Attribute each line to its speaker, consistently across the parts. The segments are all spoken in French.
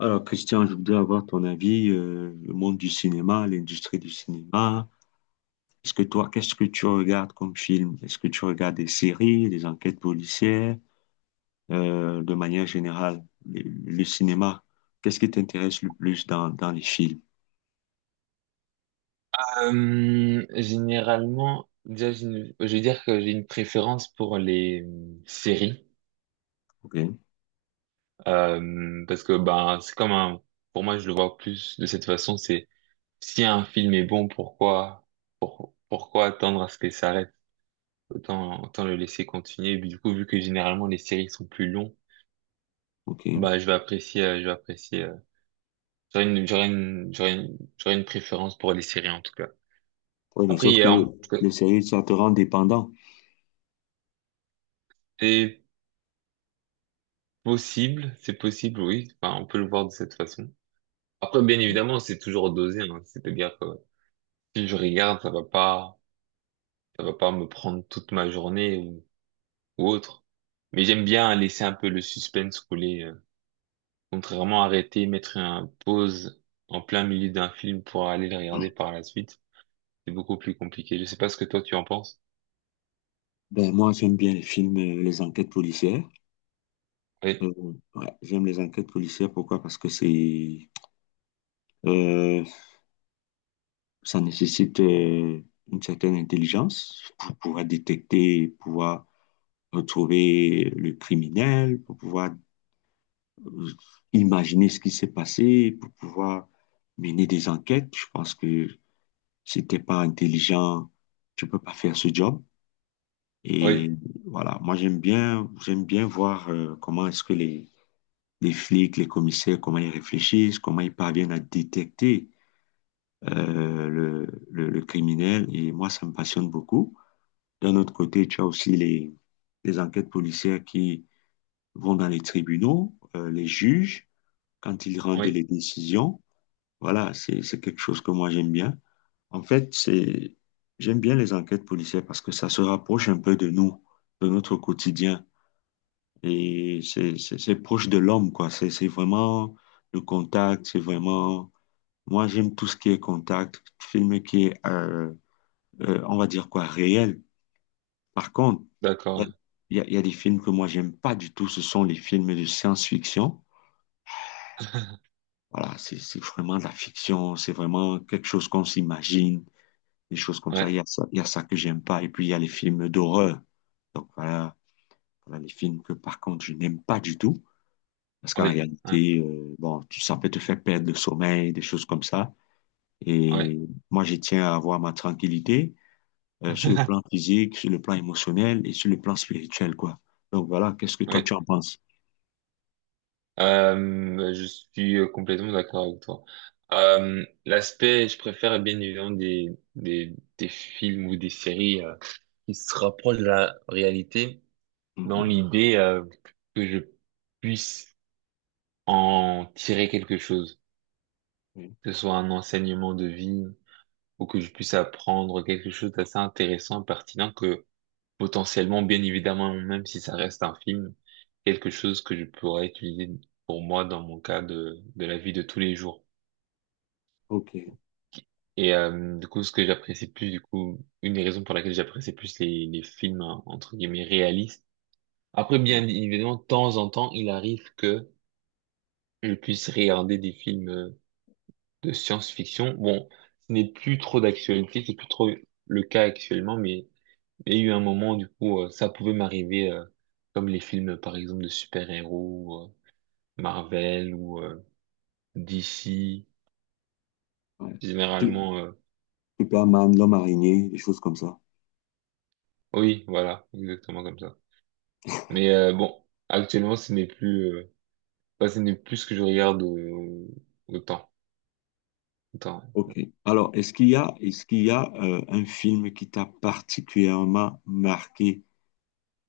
Speaker 1: Alors, Christian, je voudrais avoir ton avis, le monde du cinéma, l'industrie du cinéma. Est-ce que toi, qu'est-ce que tu regardes comme film? Est-ce que tu regardes des séries, des enquêtes policières, de manière générale, le cinéma? Qu'est-ce qui t'intéresse le plus dans les films?
Speaker 2: Généralement, déjà, je vais dire que j'ai une préférence pour les séries.
Speaker 1: Ok,
Speaker 2: Parce que ben c'est comme un, pour moi, je le vois plus de cette façon. C'est si un film est bon, pourquoi, pourquoi attendre à ce qu'il s'arrête? Autant, autant le laisser continuer. Et puis, du coup, vu que généralement les séries sont plus longues,
Speaker 1: ok.
Speaker 2: bah je vais apprécier, je vais apprécier. J'aurais une préférence pour les séries en tout cas.
Speaker 1: Oui, mais
Speaker 2: Après, il
Speaker 1: sauf
Speaker 2: y
Speaker 1: que
Speaker 2: a en tout cas-
Speaker 1: les séries, ça te rend dépendant.
Speaker 2: et Possible, c'est possible, oui. Enfin, on peut le voir de cette façon. Après, bien évidemment, c'est toujours dosé, hein. C'est-à-dire que si je regarde, ça va pas me prendre toute ma journée ou autre. Mais j'aime bien laisser un peu le suspense couler. Contrairement à arrêter, mettre un pause en plein milieu d'un film pour aller le regarder par la suite. C'est beaucoup plus compliqué. Je sais pas ce que toi tu en penses.
Speaker 1: Ben, moi, j'aime bien les films, les enquêtes policières.
Speaker 2: Oui,
Speaker 1: Euh, ouais, j'aime les enquêtes policières. Pourquoi? Parce que euh, ça nécessite une certaine intelligence pour pouvoir détecter, pouvoir retrouver le criminel, pour pouvoir euh, imaginer ce qui s'est passé, pour pouvoir mener des enquêtes. Je pense que si t'es pas intelligent, tu peux pas faire ce job. Et
Speaker 2: oui,
Speaker 1: voilà, moi j'aime bien voir comment est-ce que les flics, les commissaires, comment ils réfléchissent, comment ils parviennent à détecter le criminel. Et moi, ça me passionne beaucoup. D'un autre côté, tu as aussi les enquêtes policières qui vont dans les tribunaux, les juges, quand ils rendent
Speaker 2: oui.
Speaker 1: les décisions. Voilà, c'est quelque chose que moi j'aime bien. En fait, c'est, j'aime bien les enquêtes policières parce que ça se rapproche un peu de nous, de notre quotidien. Et c'est proche de l'homme, quoi. C'est vraiment le contact, c'est vraiment. Moi, j'aime tout ce qui est contact, film qui est, on va dire quoi, réel. Par contre, il
Speaker 2: D'accord.
Speaker 1: il y a des films que moi, j'aime pas du tout. Ce sont les films de science-fiction. Voilà, c'est vraiment de la fiction. C'est vraiment quelque chose qu'on s'imagine, des choses comme ça. Il y
Speaker 2: Ouais,
Speaker 1: a ça, il y a ça que j'aime pas. Et puis, il y a les films d'horreur. Donc, voilà, voilà les films que, par contre, je n'aime pas du tout. Parce qu'en
Speaker 2: ouais, oui ouais,
Speaker 1: réalité, bon, tu, ça peut te faire perdre le sommeil, des choses comme ça.
Speaker 2: ouais.
Speaker 1: Et moi, je tiens à avoir ma tranquillité, sur le plan physique, sur le plan émotionnel et sur le plan spirituel, quoi. Donc, voilà, qu'est-ce que toi,
Speaker 2: Ouais.
Speaker 1: tu en penses?
Speaker 2: Je suis complètement d'accord avec toi. L'aspect, je préfère bien évidemment des, des films ou des séries qui se rapprochent de la réalité dans
Speaker 1: Mm-hmm.
Speaker 2: l'idée que je puisse en tirer quelque chose,
Speaker 1: Oui.
Speaker 2: que ce soit un enseignement de vie ou que je puisse apprendre quelque chose d'assez intéressant, pertinent, que potentiellement, bien évidemment, même si ça reste un film, quelque chose que je pourrais utiliser pour moi dans mon cas de la vie de tous les jours.
Speaker 1: Ok.
Speaker 2: Et du coup, ce que j'apprécie plus, du coup, une des raisons pour laquelle j'apprécie plus les films, hein, entre guillemets, réalistes. Après,
Speaker 1: Mm.
Speaker 2: bien évidemment, de temps en temps, il arrive que je puisse regarder des films de science-fiction. Bon, ce n'est plus trop d'actualité, c'est plus trop le cas actuellement, mais il y a eu un moment, du coup, ça pouvait m'arriver, comme les films, par exemple, de super-héros, Marvel ou DC,
Speaker 1: Ouais. Su-
Speaker 2: généralement,
Speaker 1: Superman, l'homme araignée, des choses comme ça.
Speaker 2: oui, voilà, exactement comme ça. Mais bon, actuellement, ce n'est plus, enfin, ce n'est plus ce que je regarde autant. Autant.
Speaker 1: Ok. Alors, est-ce qu'il y a un film qui t'a particulièrement marqué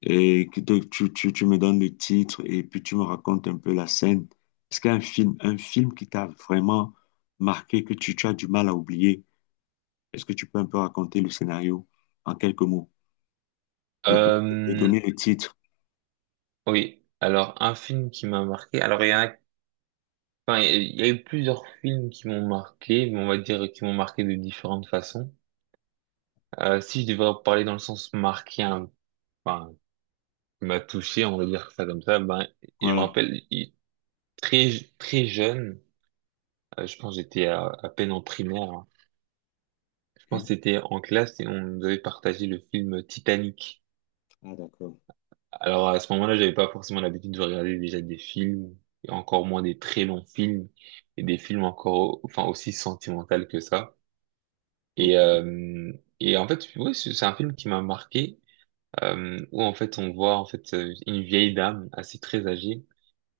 Speaker 1: et que tu me donnes le titre et puis tu me racontes un peu la scène? Est-ce qu'il y a un film qui t'a vraiment marqué, que tu as du mal à oublier? Est-ce que tu peux un peu raconter le scénario en quelques mots et, don- et
Speaker 2: Euh,
Speaker 1: donner le titre?
Speaker 2: oui. Alors, un film qui m'a marqué. Alors, il y en a, enfin, il y a eu plusieurs films qui m'ont marqué, mais on va dire qui m'ont marqué de différentes façons. Si je devais en parler dans le sens marqué, hein, enfin, qui m'a touché, on va dire ça comme ça, ben, il me
Speaker 1: Voilà.
Speaker 2: rappelle, il- très, très jeune, je pense que j'étais à peine en primaire, hein. Je pense
Speaker 1: Ok.
Speaker 2: que c'était en classe et on nous avait partagé le film Titanic.
Speaker 1: Ah, d'accord.
Speaker 2: Alors à ce moment-là, j'avais pas forcément l'habitude de regarder déjà des films, et encore moins des très longs films, et des films encore, enfin aussi sentimentaux que ça. Et
Speaker 1: Ok.
Speaker 2: euh, et en fait, oui, c'est un film qui m'a marqué, où en fait on voit en fait une vieille dame assez très âgée.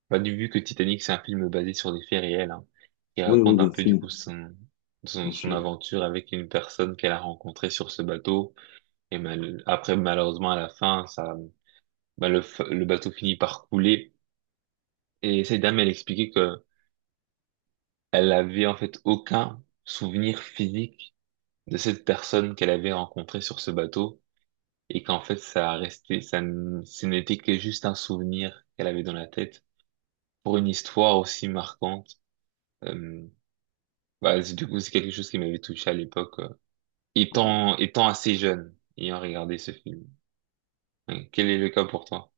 Speaker 2: Bah, du vu que Titanic c'est un film basé sur des faits réels, hein, qui
Speaker 1: Oui, oui,
Speaker 2: raconte un
Speaker 1: bien
Speaker 2: peu du
Speaker 1: sûr.
Speaker 2: coup son,
Speaker 1: Bien
Speaker 2: son
Speaker 1: sûr.
Speaker 2: aventure avec une personne qu'elle a rencontrée sur ce bateau. Et après malheureusement à la fin, ça, bah, le bateau finit par couler. Et cette dame, elle expliquait que elle avait en fait aucun souvenir physique de cette personne qu'elle avait rencontrée sur ce bateau et qu'en fait ça a resté, ça, ce n'était que juste un souvenir qu'elle avait dans la tête pour une histoire aussi marquante. Euh, bah, du coup, c'est quelque chose qui m'avait touché à l'époque,
Speaker 1: Oui.
Speaker 2: étant assez jeune, ayant regardé ce film. Ouais. Quel est le cas pour toi?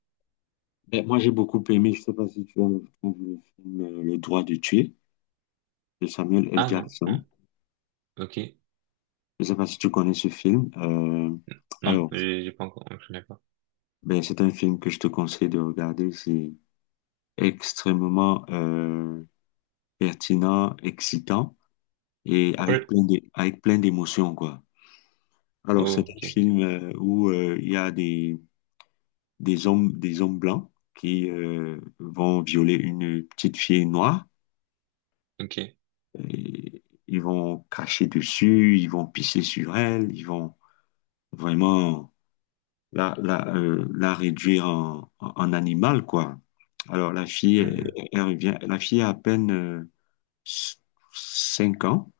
Speaker 1: Ben, moi, j'ai beaucoup aimé, je sais pas si tu as vu le film Le droit de tuer de Samuel L.
Speaker 2: Ah non,
Speaker 1: Jackson.
Speaker 2: non, ok,
Speaker 1: Je sais pas si tu connais ce film.
Speaker 2: non,
Speaker 1: Alors,
Speaker 2: j'ai pas encore, je connais pas.
Speaker 1: ben, c'est un film que je te conseille de regarder. C'est extrêmement pertinent, excitant et avec
Speaker 2: Oui.
Speaker 1: avec plein d'émotions, quoi. Alors, c'est
Speaker 2: Oh,
Speaker 1: un
Speaker 2: ok,
Speaker 1: film où il y a des hommes blancs qui vont violer une petite fille noire.
Speaker 2: ok.
Speaker 1: Et ils vont cracher dessus, ils vont pisser sur elle, ils vont vraiment la réduire en animal, quoi. Alors la fille,
Speaker 2: Mhm.
Speaker 1: elle revient, la fille a à peine 5 ans.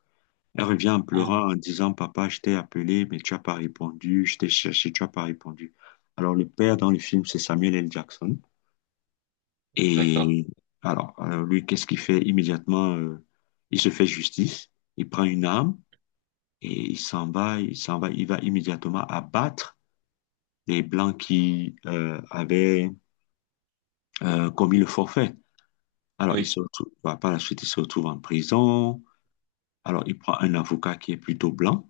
Speaker 1: Elle revient en
Speaker 2: Ah,
Speaker 1: pleurant en disant, Papa, je t'ai appelé, mais tu n'as pas répondu, je t'ai cherché, tu n'as pas répondu. Alors le père dans le film, c'est Samuel L. Jackson.
Speaker 2: d'accord.
Speaker 1: Et alors, lui, qu'est-ce qu'il fait immédiatement? Il se fait justice, il prend une arme. Et il s'en va, il va immédiatement abattre les Blancs qui avaient commis le forfait. Alors, il
Speaker 2: Oui,
Speaker 1: se retrouve, bah, par la suite, il se retrouve en prison. Alors, il prend un avocat qui est plutôt blanc.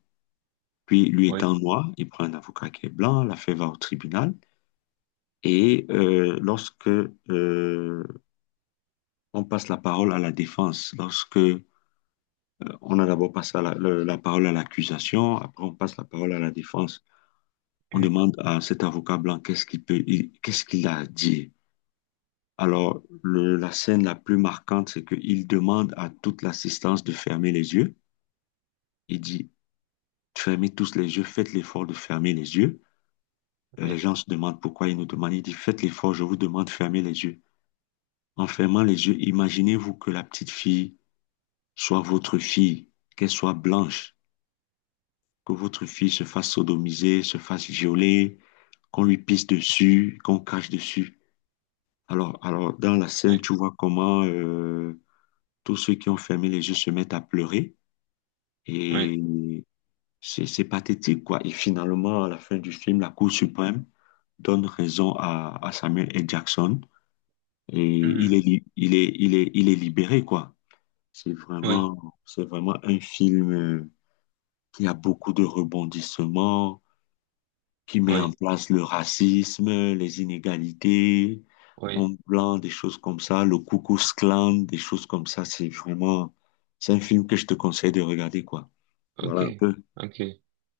Speaker 1: Puis, lui
Speaker 2: oui.
Speaker 1: étant noir, il prend un avocat qui est blanc. L'affaire va au tribunal. Et lorsque on passe la parole à la défense, lorsque on a d'abord passé la parole à l'accusation, après on passe la parole à la défense. On
Speaker 2: Mm.
Speaker 1: demande à cet avocat blanc qu'est-ce qu'il a à dire. Alors, la scène la plus marquante, c'est qu'il demande à toute l'assistance de fermer les yeux. Il dit, fermez tous les yeux, faites l'effort de fermer les yeux. Et les
Speaker 2: Oui,
Speaker 1: gens se demandent pourquoi il nous demande. Il dit, faites l'effort, je vous demande de fermer les yeux. En fermant les yeux, imaginez-vous que la petite fille soit votre fille, qu'elle soit blanche, que votre fille se fasse sodomiser, se fasse violer, qu'on lui pisse dessus, qu'on crache dessus. Alors, dans la scène,
Speaker 2: oui,
Speaker 1: tu vois comment tous ceux qui ont fermé les yeux se mettent à pleurer.
Speaker 2: oui,
Speaker 1: Et c'est pathétique, quoi. Et finalement, à la fin du film, la Cour suprême donne raison à Samuel L. Jackson. Et il est,
Speaker 2: mhm,
Speaker 1: li- il est, il est, il est libéré, quoi.
Speaker 2: oui,
Speaker 1: C'est vraiment un film qui a beaucoup de rebondissements, qui met en
Speaker 2: oui,
Speaker 1: place le racisme, les inégalités,
Speaker 2: oui,
Speaker 1: Homme Blanc, des choses comme ça, le Ku Klux Klan, des choses comme ça. C'est vraiment, c'est un film que je te conseille de regarder, quoi.
Speaker 2: ok,
Speaker 1: Voilà un peu.
Speaker 2: ok,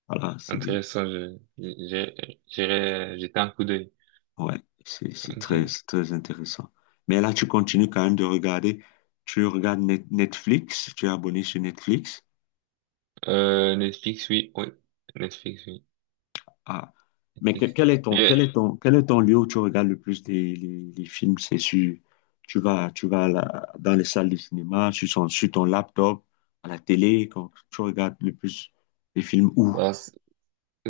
Speaker 1: Voilà, c'est,
Speaker 2: intéressant, j'irai jeter un coup d'œil,
Speaker 1: ouais,
Speaker 2: ok,
Speaker 1: c'est très intéressant. Mais là, tu continues quand même de regarder. Tu regardes Netflix, tu es abonné sur Netflix.
Speaker 2: Netflix, oui, oui,
Speaker 1: Ah. Mais
Speaker 2: Netflix, mais,
Speaker 1: quel est ton lieu où tu regardes le plus les films? C'est sur, tu vas dans les salles de cinéma, sur ton laptop, à la télé, quand tu regardes le plus les films où?
Speaker 2: bah,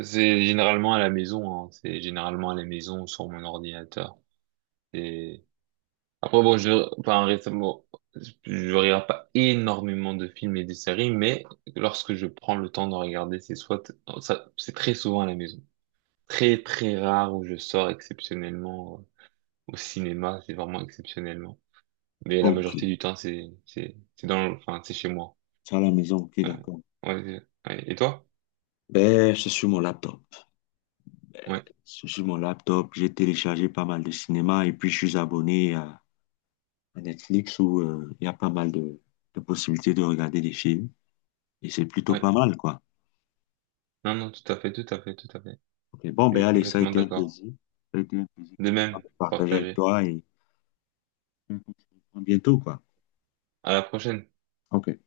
Speaker 2: c'est généralement à la maison, hein. C'est généralement à la maison, sur mon ordinateur. C'est après, bon, je, enfin, récemment, je regarde pas énormément de films et de séries, mais lorsque je prends le temps d'en regarder, c'est soit, ça, c'est très souvent à la maison. Très, très rare où je sors exceptionnellement au cinéma, c'est vraiment exceptionnellement. Mais la
Speaker 1: Ok,
Speaker 2: majorité du temps, c'est dans, enfin, c'est chez moi.
Speaker 1: c'est à la maison, ok,
Speaker 2: Ouais,
Speaker 1: d'accord.
Speaker 2: ouais, ouais. Et toi?
Speaker 1: Ben, c'est sur mon laptop.
Speaker 2: Ouais,
Speaker 1: C'est sur mon laptop, j'ai téléchargé pas mal de cinéma et puis je suis abonné à Netflix où il y a pas mal de possibilités de regarder des films et c'est plutôt
Speaker 2: ouais.
Speaker 1: pas mal, quoi.
Speaker 2: Non, non, tout à fait, tout à fait, tout à fait.
Speaker 1: Ok. Bon,
Speaker 2: Je
Speaker 1: ben
Speaker 2: suis
Speaker 1: allez, ça a
Speaker 2: complètement
Speaker 1: été un
Speaker 2: d'accord.
Speaker 1: plaisir. Ça a été un plaisir
Speaker 2: De même,
Speaker 1: de partager avec
Speaker 2: partagé.
Speaker 1: toi et à bientôt, quoi.
Speaker 2: À la prochaine.
Speaker 1: Ok.